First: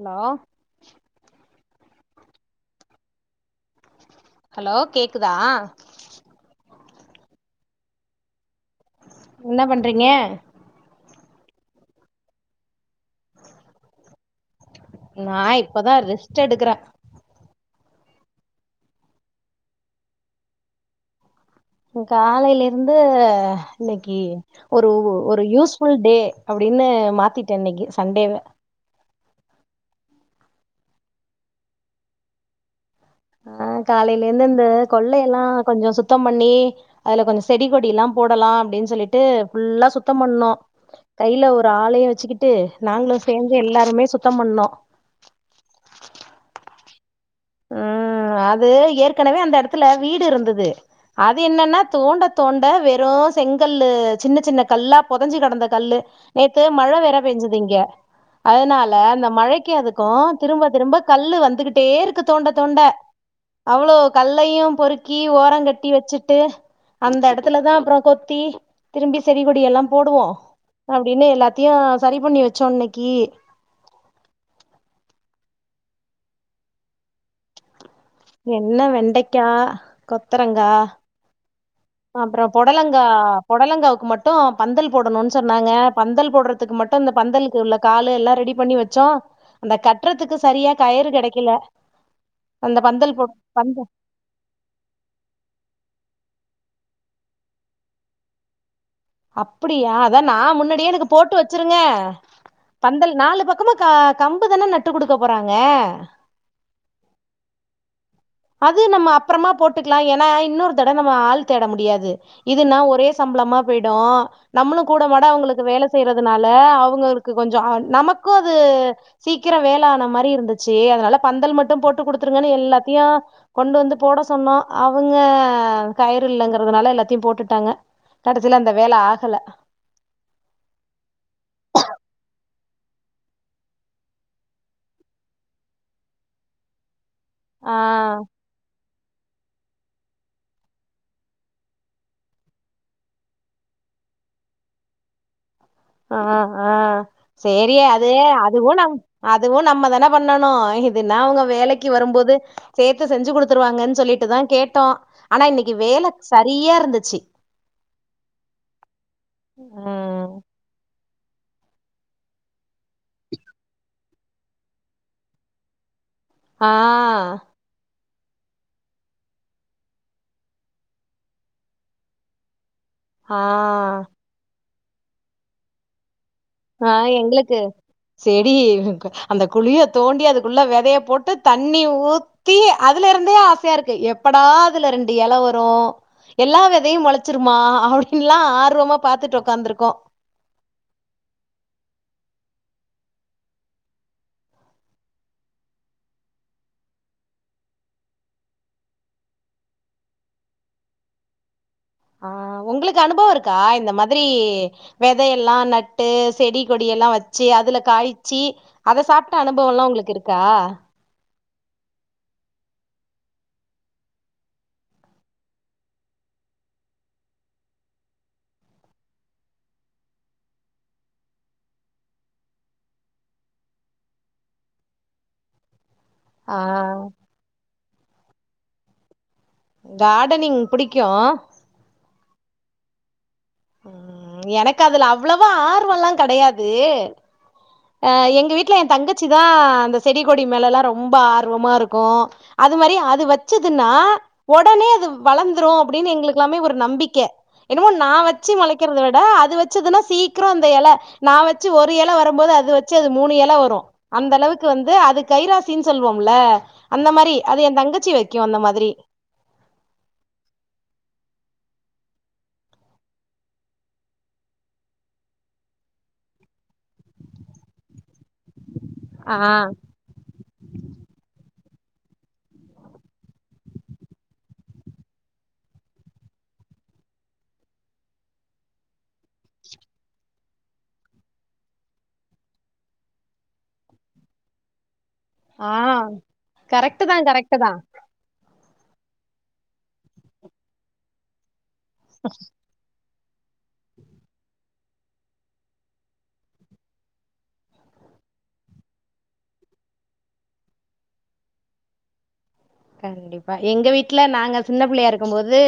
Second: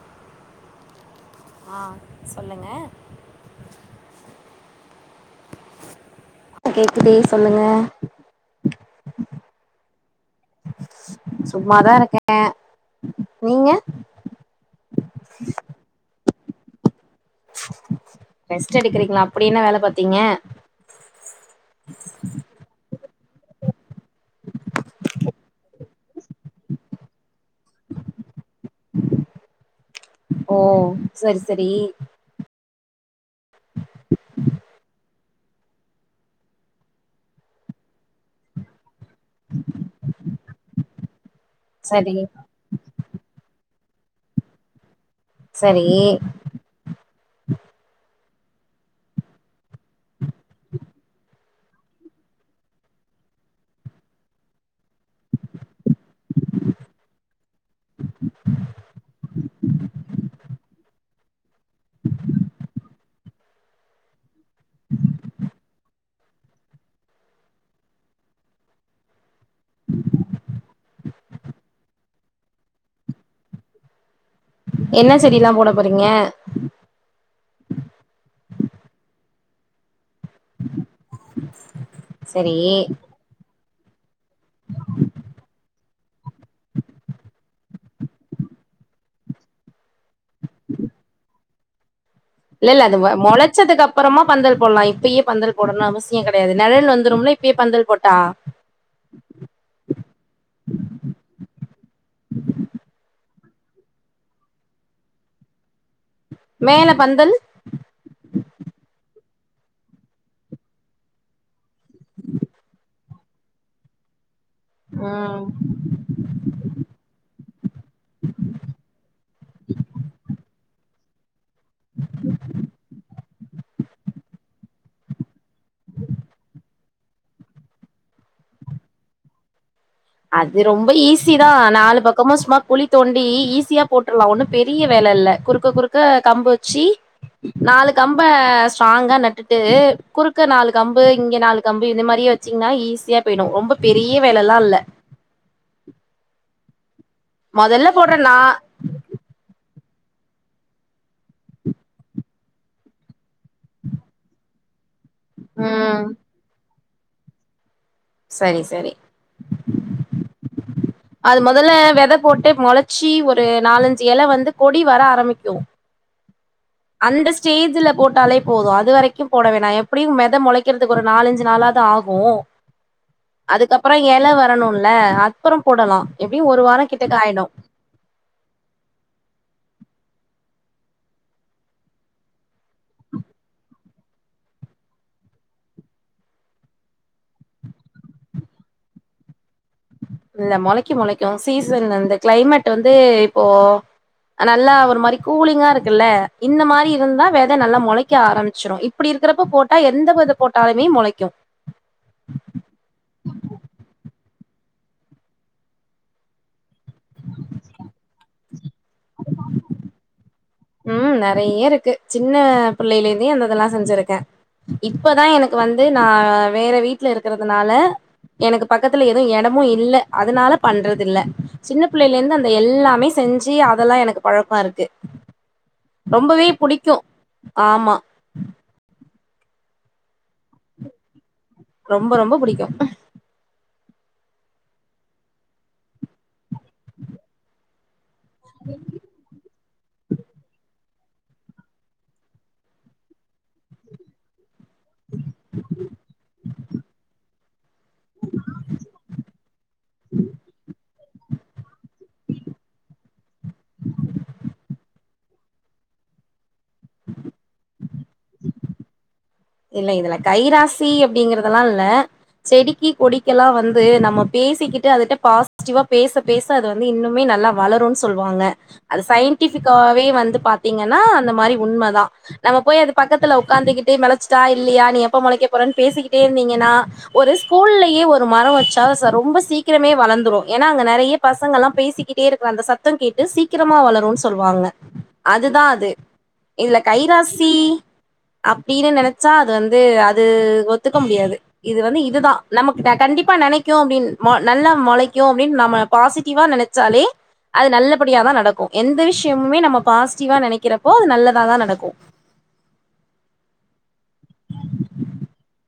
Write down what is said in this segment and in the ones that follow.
allow ஆ சொல்லுங்க hello கேக்குதா கேக்குது சொல்லுங்க இன்ன பண்றீங்க சும்மாதா இருக்கே நீங்க நா இப்பதா ரெஸ்ட் எடுக்கறே ரெஸ்ட் எடுக்கறீங்ளா அப்பிடி என்ன வேல பாத்தீங்க காலைலிர்ந்து இன்னைக்கி ஒரு ஒரு யூஸ் ஃபுல் டே அப்டினு மாத்திட்டே இன்னைக்கி சண்டேவ ஓ செரி செரி ஆ காலைலிர்ந்து இந்த கொல்லையெல்லா கொஞ்சோ சுத்தம் பண்ணி அதுல கொஞ்சோ செடி கொடில்லா போடலா அப்டின் சொல்லிட் டு ஃபுல்லா சுத்தம் பண்ணோ கைல ஒரு ஆளயு சரி வெச்சுக்கிட்டு நாங்ளு சேந்து எல்லாருமே சுத்தம் பண்ணோ சரி ம் அது ஏற்கனவே அந்த எடத்துல வீடுருந்தது அ து என்னன்னா தோண்ட தோண்ட வெறு செங்கல்லு சின்ன சின்ன கல்லா பொதஞ்சு கெடந்த கல்லு நேத்து மழ வேற பேஞ்சது இங்க அதனால அந்த மழைக்கு அதுக்கு திரும்ப திரும்ப கல்லு வந்துகிட்டே இர் க்கு தோண்ட தோண்ட அவ்ளோ கல்லையு பொருக்கி ஓரங்கட்டி வெச்சுட்டு அந்த எடத்துல தா அப்பறோ கொத்தி திரும்பி செடி கொடி எல்லா போடுவோ அப்டினு எல்லாத்தையு சரி பண்ணி வச்சோ இன்னைக்கி என்ன செடில்லா போட போறீங்க என்ன வெண்டைக்கா, கொத்தரங்கா அப்றோ சரி பொடலங்கா பொடலங்காவ்க்கு மட்டு பந்தல் போடணுன் சொன்னாங்க பந்தல் போட்றத்துக்கு மட்டு அந்த பந்தல்க் உள்ள காலு எல்லா ரெடி பண்ணி வச்சோ அந்த கட் கட்றதுக்கு சரியா கயிறு கெடைக்கல இல்லல்ல அது மொளச்சதுக்கப்பறமா பந்தல் போல்லா இப்பயே பந்தல் போடணுன் அவசியங் கெடயாது நெழல் வந்துரும்ல இப்பயே பந்தல் போட்டா அப்டியா அதா நா முன்னாடியே எனக்கு போட்டு வெச்சிருங்க பந்தல் நாலு பக்கமு க கம்புதான நட்டு குடுக்க போறாங்க மேல பந்தல் அது நம்ம அப்றமா போட்டுக்லா ஏனா இன்னொரு தடவ நம்ம ஆள் தேட முடியாது இதுன்னா ஒரே சம்பளமா போய்டு நம்மளு கூட மாட ம் அவுங்களுக்கு வேல செய்றதுனால அவுங்களுக்கு கொஞ்ச நமக்கு அது சீக்கிர வேல ஆன மாரி இருந்துச்சி அதனால பந்தல் மட் டு போட்டு குடுத்துருங்கன்னு எல்லாத்தையு கொண்டு வந்து போட சொன்னோ அவுங்க ஆ கயிறு இல்லங்கறதுனால எல்லாத்தையு போட்டுட்டாங்க கடசில அந்த வேல ஆகல அது ரொம்ப ஈஸி தா நாலு பக்கமு சும்மா குழி தோண்டி ஈஸியா போட்ருலா ஒண்ணு பெரிய வேல இல்ல குறு க்க குறுக்க கம்பு வெச்சி ஆ நாலு கம்ப ஸ்ட்ராங்கா நட்டுட்டு குறுக்க நாலு கம்பு இங்க நாலு கம்பு இந்த மாரியே வெச்சீங்கன்னா ஈஸியா போய்டு ரொம்ப பெரிய வேலல்லா இல்ல ஆ ஆ செரி மொதல்ல அது போடுற நா அதுவு நம் அதுவு நம்ம தான பண்ணணு இதுன்னா அவுங்க வேலைக்கு வரம்போது சேத்து செஞ்சு குடுத்துருவாங்கன் சொல்லிட்டுதா கேட்டோ ஆனா இன்னிக்கு ம் வேல சரியா இருந்துச்சி சரி சரி அ அது மொதல்ல வெத போட்டு மொளச்சி ஒரு நாலஞ்சு எலவந்து கொடி வர ஆரம்பிக்கு ஆ அந்த ஸ்டேஜ்லப் போட்டாலே போது அது வரைக்கு போட வேணா எப்டியு வெத மொளைக்றதுக்கு ஒரு நாலஞ்சு நாளாது ஆகு ஆ அதுக்கப்றோ எல வரணுல அப்பறம் போடலா எப்டியு ஒரு வாரோ ஆ கிட்டக்க ஆயிடு எங்களுக்கு செடி அந்த குழிய தோண்டி அதுக்குள்ள வெதய போட்டு தண்ணி ஊத் தி அதுல இருந்தே ஆசயா இருக்கு எப்படா அதுல ரெண்டு எல வரு எல்லா வெதையு மொளச்சிருமா அப்டின்லா ஆர்வமா பாத்துட்டு ஒக்காந்துருக்கோ இல்ல மொளைக்கு மொளைக்கு சீசன் இந்த கிளைமேட் வந்து இப்போ நல்லா ஒரு மாரி கூலிங்கா இருக்குல்ல இந்த மாரி இருந்தா வெத நல்லா மொளைக்க ஆரமிச்சிரு இப்டி இருக்கிறப்ப போட்டா எந்த வெத போட்டாலுமே மொளைக்கு ஆ உங்களுக்கு அனுபவ இருக்கா இந்த மாத்ரி வெதயெல்லா நட்டு செடி கொடியெல்லா வெச்சி அதுல காய்ச்சி அத சாப்ட்ட அனுபவலா உங்களுக்கு இருக்கா ம் நெறையருக்கு சின்ன பிள்ளையிலருந்தே அந்த இதெல்லா செஞ்சிருக்கே இப்பதா எனக்கு வந்து நா வேற வீட்ல இருக்றதுனால எனக்கு பக்கத்துல எது எடமு இல்ல அதனால பண்றது இல்ல சின்ன பிள்ளைல இருந்து அந்த எல்லாமே செஞ்சு அதெல்லா எனக்கு பழக்கோ இருக்கு ரொம்பவே ஆ புடிக்கு ஆமா கார்டனிங் புடிக்கு ரொம்ப ரொம்ப புடிக்கு ம் எனக்கு அதுல அவ்ளவா ஆர்வல்லா கெடையாது அ எங்க வீட்டுல எ தங்கச்சி தா அந்த செடி கொடி மேலலா ரொம்ப ஆர்வமா இருக்கோ அது மாரி அது வச்சதுன்னா ஒடனே அது வளந்துரு அப்டின்னு எங்களுக்குக்கெல்லாமே ஒரு நம்பிக்க என்னமோ நா வ ச்சி மொளைக்கிறத விட அது வச்சதுன்னா சீக்ரோ அந்த எல நா வச்சு ஒரு எல வரம்போது அது வச்சு அது மூணு எல வரு அந்த அளவுக்கு வந்து அது கைராசின் சொல்லுவோம்ல அந்த மாரி அது எ தங்கச்சி வைக்கு அந்த மாதிரி இல்ல இதுல கைராசி அப்டிங்கறதெல்லா இல்ல செடிக்கு கொடிக்கெல்லா வந்து நம்ம பேசிக்கிட்டு அதுட்ட பாசிட்டிவா பேச பேச அது வந்து இன்னுமே நல்லா வளருன் சொல்லுவாங்க அது ஆ சயின்டிஃபிக்காவே வந்து பாத் தீங்கன்னா அந்த மாரி உண்ம தா நம்ம போய் அது பக்கத்துல உக்காந்துக்கிட்டு மொள ஸ்டா இல்லியா நீ எப்ப மொளைக்க போறன் பேசிக்கிட்டே இருந்தீங்கன்னா ஒரு ஸ்கூல்லயே ஒரு மரோ வச்சா ச ரொம்ப சீக்கிரமே வளந்துரு ஏன்னா அங்க நறைய பசங்கலா பேசிக்கிட்டே இருக்ற அந்த சத்தங் கேட்டு சீக்கிரமா வளருன் சொல்லுவாங்க [inaudible] அதுதா அது இதுல கரெக்ட் தா கைராசி கரெக்ட் தா அப்டின்னு நனச்சா அது வந்து அது ஒத்துக்க முடியாது இது வந்து இதுதா நமக் கண்டிப்பா நனைக்கும் அப்டின் ம நல்லா மொளைக்கூ அப்டின்னு நம்ம பாசிட்டிவா நனச்சாலே அது நல்லபடியாதா நடக்கூ எந்த விஷியமுமே நம்ம பாசிட்டிவா நெனைக்கிறப்போ அது நல்லதாதா நடக்கூ கண்டிப்பா எங்க வீட்டுல நாங்க சின்ன பிள்ளையா இருக்கம் போது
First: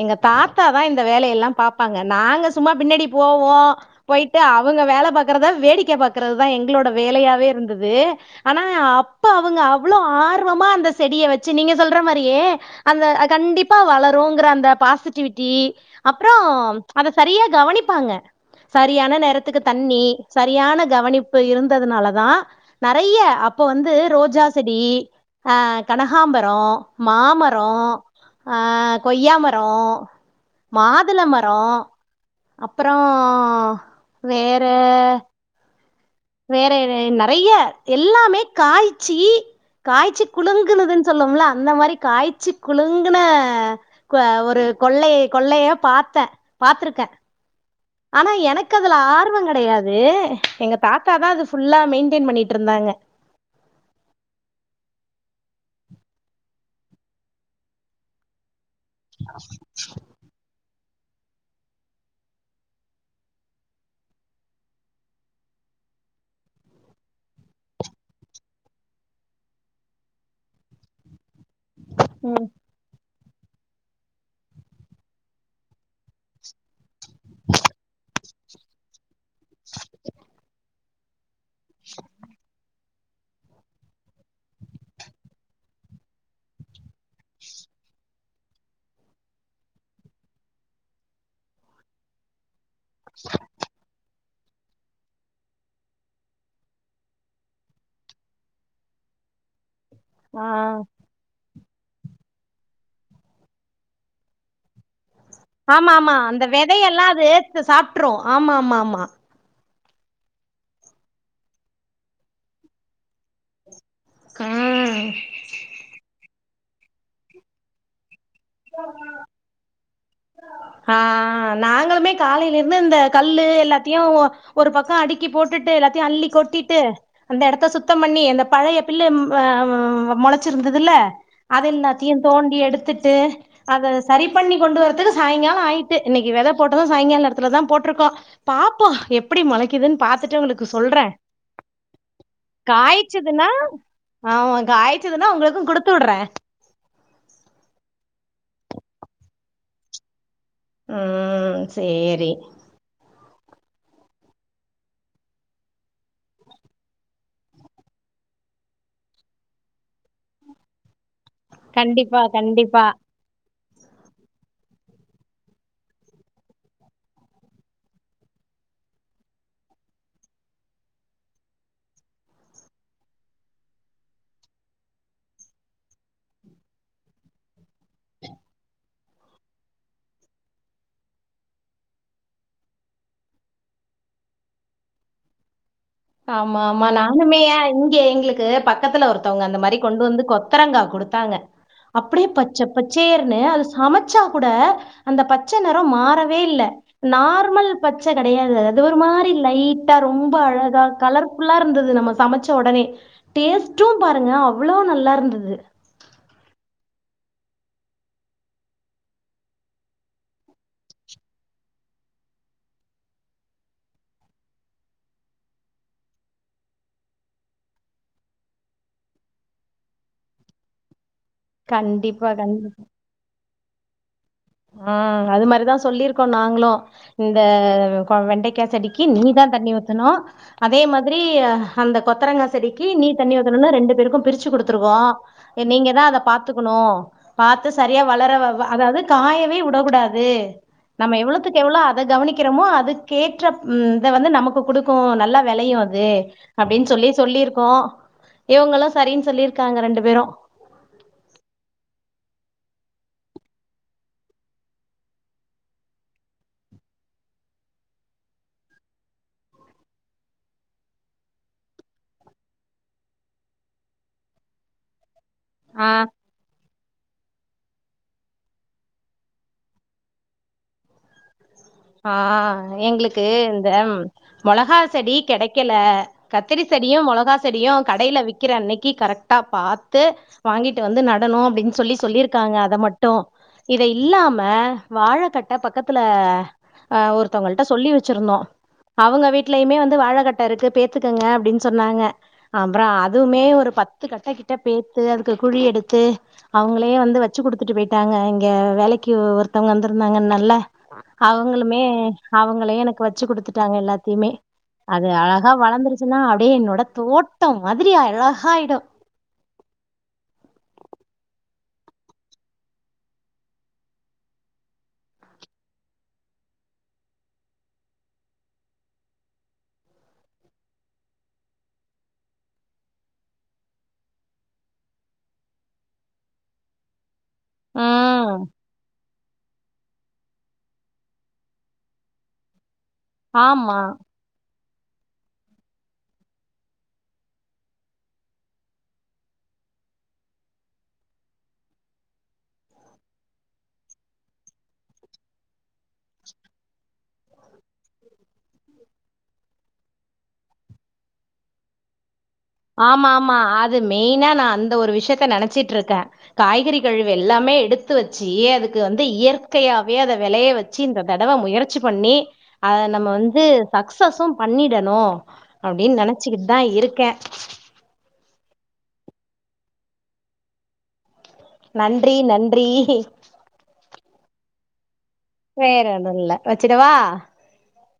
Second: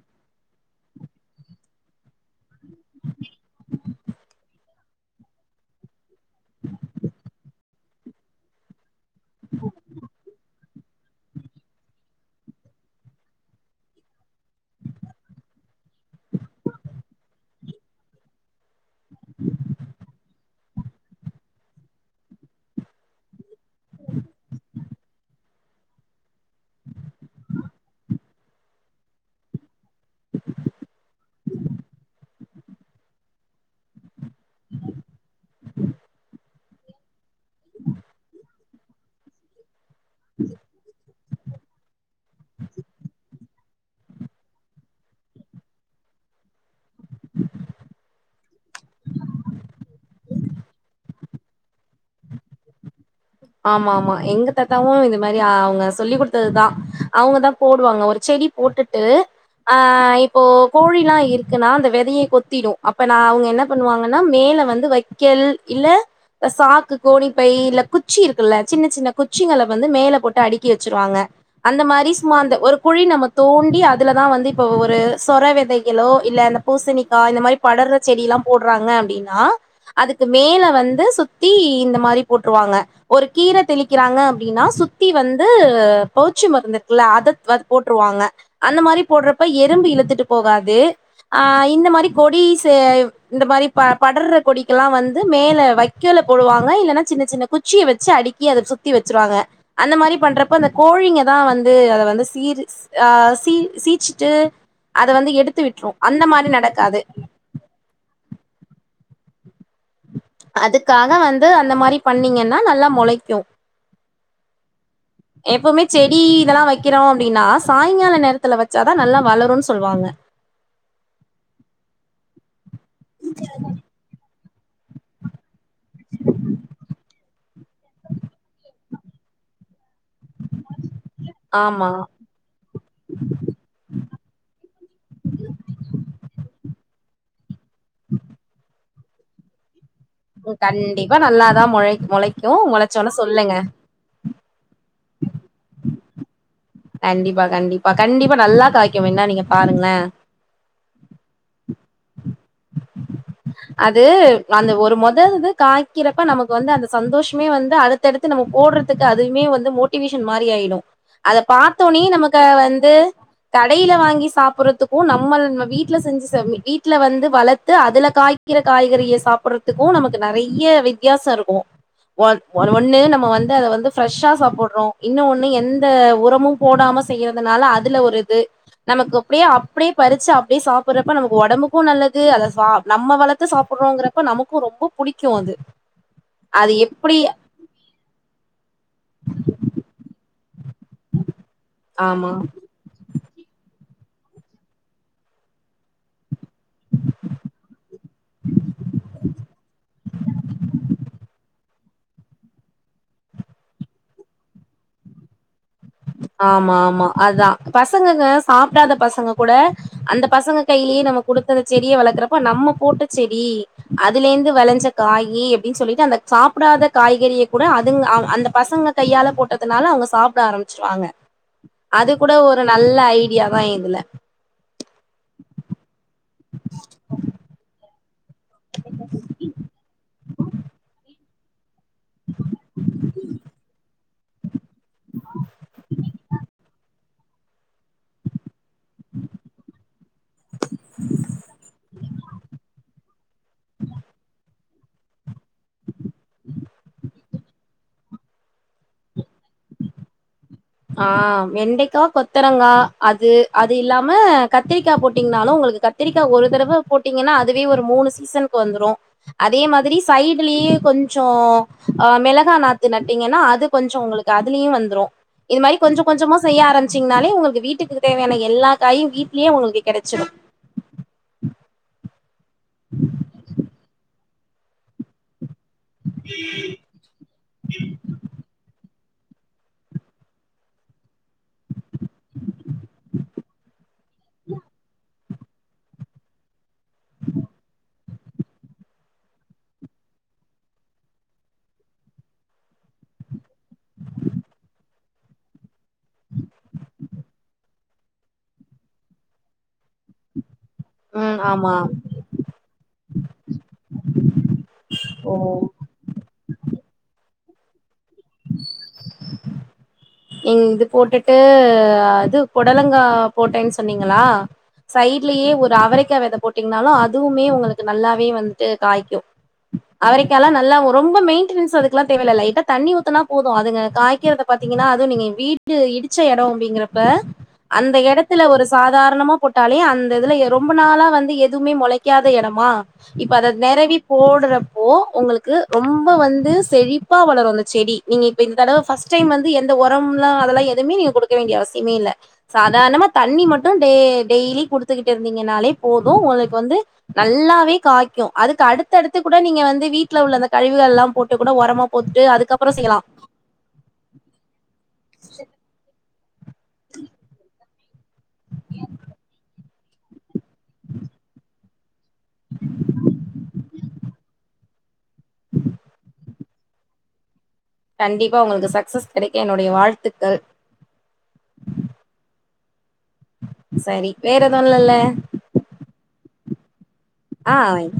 எங்க தாத்தாதா இந்த வேலையெல்லா பாப்பாங்க நாங்க சும்மா பின்னாடி போவோ போய்ட்டு அவங்க வேல பாக்கறத வேடிக்க பாக் குறது தா எங்களோட வேலையாவே இருந்துது ஆனா அப்ப அவங்க அவ்ளோ ஆர்வமா அந்த செடிய வச்சு நீங்க சொல்ற மாரியே அந்த அ கண்டிப்பா வளருங்ற அந்த பாசிட்டிவிட்டி அப்றோ அத சரியா கவனிப்பாங்க சரியான நேரத்துக்கு தண்ணி சரியான கவனிப்பு இருந்ததுனாலதா நறைய அப்ப வந்து ரோஜா செடி ஆ கனகாம்பரோ மாமரோ அ கொய்யாமரோ மாதுள மரோ அப்பறோ வேற [inaudible] வேற என நறைய எல்லாமே காய்ச்சி காய்ச்சி குலுங்குனது சொல்லோம்ல அந்த மாரி காய்ச்சு குலுங்குன க ஒரு கொள்ளை கொள்ளைய பாத்த பாத்துருக்க ஆனா எனக்கு அதுல ஆர்வங் கெடையாது எங்க தாத் தா தா அது ஃபுல்லா மெயின்டென் பண்ணிட்ருந்தாங்க ஆமா ஆமா எங்க தாத்தாவு இது மாரி அவங்க சொல்லி குடுத்தது தா அவங்க தா போடுவாங்க ஒரு செடி போட்டுட்டு ஆ இ ப்போ கோழிலா இருக்குனா அந்த வெதைய கொத்திடூ அப்போனா அவங்க என்ன பண்ணுவாங்கன்னா மேலே வந்து வெக்கல் இல்ல ஒ சாக்கு கோணி பை இல்ல குச் சி இருக்குல்ல சின்ன சின்ன குச்சிங்கள வந்து மேல போட்டு அடுக்கி வச்சிருவாங்க அந்த மாரி சும்மா அந்த ஒரு குழி நமக் தோண்டி அதுலதா வந்து இப்போ ஒரு சொர வெதைகளோ இல்ல இந்த பூசணிக்கா இந்த மாரி படர்ற செடி எல்லா போடுறாங்க அப்டின் னா அதுக்கு மேல வந்து சுத்தி இந்த மாரி போட்டுருவாங்க ஒரு கீர தெளிக்கிறாங்க அப்டின்னா சுத்தி வந்து போச்சி மருந்துருக்குல அதக் வது போட்டுருவாங்க அந்த மாரி போட்றப்ப எறும்பு இழுத்துட்டு போகாது அ இந்த மாரி கொடிஸ்சு இந்த மாரி ப படர்ற கொடி க்கெல்லா வந்து மேல வைக்கோல போடுவாங்க இல்லன்னா சின்ன சின்ன குச் குச்சிய வச்சு அடுக்கி அத சுத்தி வச்சுருவாங்க அந்த மாரி ஆ பண்றப்ப அந்த கோழிங்க தா வந்து அத வந்து சீரு அ சீ சீச்சிட்டு அத வந்து எடுத் ஆமா ஆமா அந்த வெதையெல்லா அது எடுத்து சாப்ட்டுரு ஆமா ஆமா ஆமா அதுக்காக வந்து அந்த மாரி பண்ணீங்கன்னா நல்லா மொளைக்கு ம் எப்போமே செடி இதெல்லா வைக்கிறோ அப்டின்னா சாயங்கால நேர த்துல வச்சாதா நல்லா வளருன் சொல்லுவாங்க ஆ நாங்களுமே காலைல இருந்து இந்த கல்லு எல்லாத் தியு ஒ ஒரு பக்கோ அடுக்கி போட்டுட்டு எல்லாத்தையு அள்ளி கொட்டிட்டு அந்த இடத்த சுத்தம் பண்ணி அந்த பழைய பிள்ளு அ மொளச்சிருந்ததுல அது ஆமா எல்லாத்தையு தோண்டி எடுத்துட்டு அத சரி பண்ணி கொண்டு வர ட்டுது சாய்ங்கால ஆயிட்டு இன்னைக்கி வெத போட்டது சாயங்கால நேரத்துல தா போட்ருக்கோ பா ப்போஎப்டி மொளைக்குதுன் பாத்துட் ம் கண்டிப்பா நல்லாதா மொளை மொளைக்கு மொளைச்சோனே காய்ச்சதுன்னா சொல்லுங்க ஆமா காய்ச்சுதுன்னா உங்களுக்கு குடுத்து உட்ற கண்டிப்பா கண்டிப்பா கண்டிப்பா நல்லா காய்க்கு வேன்னா நீங்க பாருங்ளே ம் சேரி அது அந்த ஒரு மொத இது காய்க்கிறப்ப நமக்கு வந்து அந்த சந்தோஷமே வந்து அடு அடுத்தடுத்து நம்ம போட்றதுக்கு அதுமே வந்து மோட்டிவேஷன் மாரி ஆயிடு அத பார்த்தோனே கண்டிப்பா நமக்க கண்டிப்பா வந்து கடைல வாங்கி சாப்பறதுக்கு நம்மள் நம்ம வீட்ல செஞ்சு வீட்ல வந்து வளத்து அதுல காய்க்கிற காய்கறிய சாப்பறதுக்கு நமக்கு நறைய வித்தியாச இருக்கு ஒன் ஒன ஒன்னு நம்ம வந்து அத வந்து ப்ரெஷ்ஷா சாப்புட்றோ இன்னு ஒன்னு எந்த உரமு போடாம செய்யறதுனால அதுல ஒரு இது நமக்கு அப்டியே அப்டியே பறிச்சு அப்டியே சாப்பறப்ப நமக்கு உடம்புக்கும் நல்ல து அத நம்ம வளத்து சாப்புறோங்கிறப்ப நமக்கு ரொம்ப புடிக்கு அது ஆமா அது ஆமா எப்டி நானுமேயா இங்க எங்களுக்கு பக்கத்துல ஒருத்தவுங்க அந்த மாரி கொண்டு வந்து கொத்தரங்கா கொடுத்தாங்க அப்டியே ஆமா பச்ச பச்சேர்ன்னு அது சமச்சா கூட அந்த பச்ச நெறோ மாறவே இல்ல நார்மல் பச்ச கெடையாது அது ஒரு மாரி லைட்டா ரொம்ப அழகா கலர் ஃபுல்லா இருந்தது நம்ம சமச்ச உடனே டேஸ்ட்டும் பாருங்க அவ்ளோ நல்லா இருந்தது ஆமா ஆமா அதா பசங்கங்க சாப்டாத பசங்க கூட அந்த பசங்க கையிலியே நம்ம குடுத்த அந்த செடிய வளர்க்குறப்ப நம்ம போட்ட செடி அதுலேந்து வெளஞ்ச காயி அப்டின் சொல்லிட்டு அந்த சாப்டாத காய்கறிய கூட அதுங்க அந்த பசங்க கையால போட்டதுனால அவுங்க சாப்ட ஆரம்பிச்சிருவாங்க அது கண்டிப்பா கூட ஒரு கண்டிப்பா நல்ல ஐ டியாதா இதுல ஆ அது மாரிதா சொல்லிருக்கோ நாங்ளு இந்த வெண்டைக்கா செடிக்கி நீ தா தண்ணி ஊத்தனு அதே மாதிரி அந்த கொத்தரங்கா செடிக்கி நீ தண்ணி ஊத்தணுன்னு ரெண்டு பேருக்கு பிரிச்சு குடுத்துருக்கோ போ நீங்க தா அத பாத்துக்குணு பாத்து சரியா வளர அதாவுது காயவே வுடக்கூடாது நம்ம எவ்ளோவுத்துக்கு எவ்ளோ அத கவனிக்கிறோமோ அதுக்கேற்ற ம் இத வந்து நமக்கு குடுக்கு நல்லா வெலையு அ து அப்டின் சொல்லி சொல்லிருக்கோ இவுங்களு சரின் சொல்லிருக்காங்க ரெண்டு பேரு ஆ வெண்டைக்கா கொத்தரங்கா அது அது இல்லாம கத்திரிக்கா போட்டீங்னாலு உங்களுக்கு க த்திரிக்கா ஒரு தடவ போட்டீங்கன்னா அதுவே ஒரு மூணு சீசனுக்வந்துரு அதே மாதிரி சைடுலியே கொஞ்சோ அ மிளகா நாத்து நட்டீங்கன்னா அது கொஞ்சோ உங்களுக் கு அதுலியு வந்துரு இது மாரி ஆஹ் கொஞ்ச கொஞ்சமா செய்ய ஆரம்பிச்சிங்னாலே உங்களுக்கு வீட்டுக்கு தேவையான எல்லா காயு வீட்லியே உங்களுக்கு கெடச்சிடு ஆ எங்களுக்கு இந்த மொளகா செடி கெடைக்கல கத்தரி செ டியு மொளகா செடியு கடையில விக்கிற அன்னைக்கி கரெக்ட்டா பாத்து வாங்கிட்டு வந்து நடனு அப்டின் சொல்லி சொல்லிருக்காங்க அத மட்டு இத இல்லாம வாழக்கட்ட பக்கத்துல அ ஒருத்தவங்கள்ட சொல்லி வெச்சிருந்தோ அவங்க வீட்லயுமே வந்து வாழகட்ட இருக்கு பேத்துக்குங்க அப்டின் சொன்னாங்க அப்பற அதுவுமே ஒரு பத்து கட்ட கிட்ட பேத்து அதுக்கு குழி எடுத்து அவுங்களே வந்து வெச்சு குடுத்துட்டு போயிட்டாங்க இங்க வேலைக்கு ஒருத்தவங்க வந்திருந்தாங்கன்னல்ல ம் ஆமா அவங்களுமே அவங்களே எனக்கு வெச்சு குடுத்துட்டாங்க எல்லாத்தியுமே அது அழகா ஓ வளந்திரு ச்சின்னா அப்டியே என்னோட தோட்ட மாதிரி அழகாயிடு நீங் இது போட்டுட்டு இது பொடலங்கா போட்டன் சொன்னீங்களா சைட்லயே ஒரு அவரைக்கா வெத போட்டீங்ன்னாலு அதுவுமே உங்களுக்கு நல்லாவே வந்ட்டு காய்க்கு அவரைக்கால்லா நல்லா ரொம்ப மெயின்டெனன்ஸ் அதுக்குலா தேவயில்ல லைட்டா தண்ணி ஊத்தனா போது அதுங்க காய்கிறத பாத் தீங்கனா அதுவு நீங்க வீடு இடிச்ச எடோ அப்டிங்கறப்ப அந்த ம் எடத்துல ஒரு சாதாரணமா போட்டாலே அந்த இதுல ரொம்ப நாளா வந்து எதுமே மொளைக்காத எடமா இப்ப அத ஆமா நெறவி போடுறப்போ உங்களுக்கு ரொம்போ வந்து செழிப்பா வளரு அந்த செடி நீங்க இப்ப இந் தடவ ஃபஸ்ட்டைம் வந் து எந்த ஒரம்லா அதல்லா எதுமே நீங்க குடுக்க வேண்டிய அவசியமே இல்ல சாதாரணமா தண்ணி மட்டு டே டெய்லி குடுத்துக்கிட்டு இருந்தீங்கனாலே போது உங்ளுக் வந்து நல்லாவே காய்க்கு அதுக்கு அடுத்தடுத்து கூட நீங்க வந்து வீட்ல உள்ள அந்த கழிவுகல்லா போட்டு கூட ஒரமா போட்டு அதுக்கப் ஆமா ஆமா அது மெயினா நா அந்த ஒரு விஷியத்த நெனைச்சிட்ருக்க காய்கறி கழிவு எல்லாமே எடுத் து வெச்சு அதுக்கு வந்து இயற்கையாவே அத வெலய வெச்சு இந்த தடவ முயற்சி பண்ணி அத நம்ம வந்து சக்சசு பண்ணிடணு அப்டின் நெனச்சிக்கிட்தா இருக்க கண்டிப்பா உங்களுக்கு சக்சஸ் கெடைக்க என்னுடைய வாழ்த்துக்கள் நன்றி நன்றி சரி வேற எது இல்லல வேற ஒன்னுல்ல வச்சுட்டவா ஆ வைங்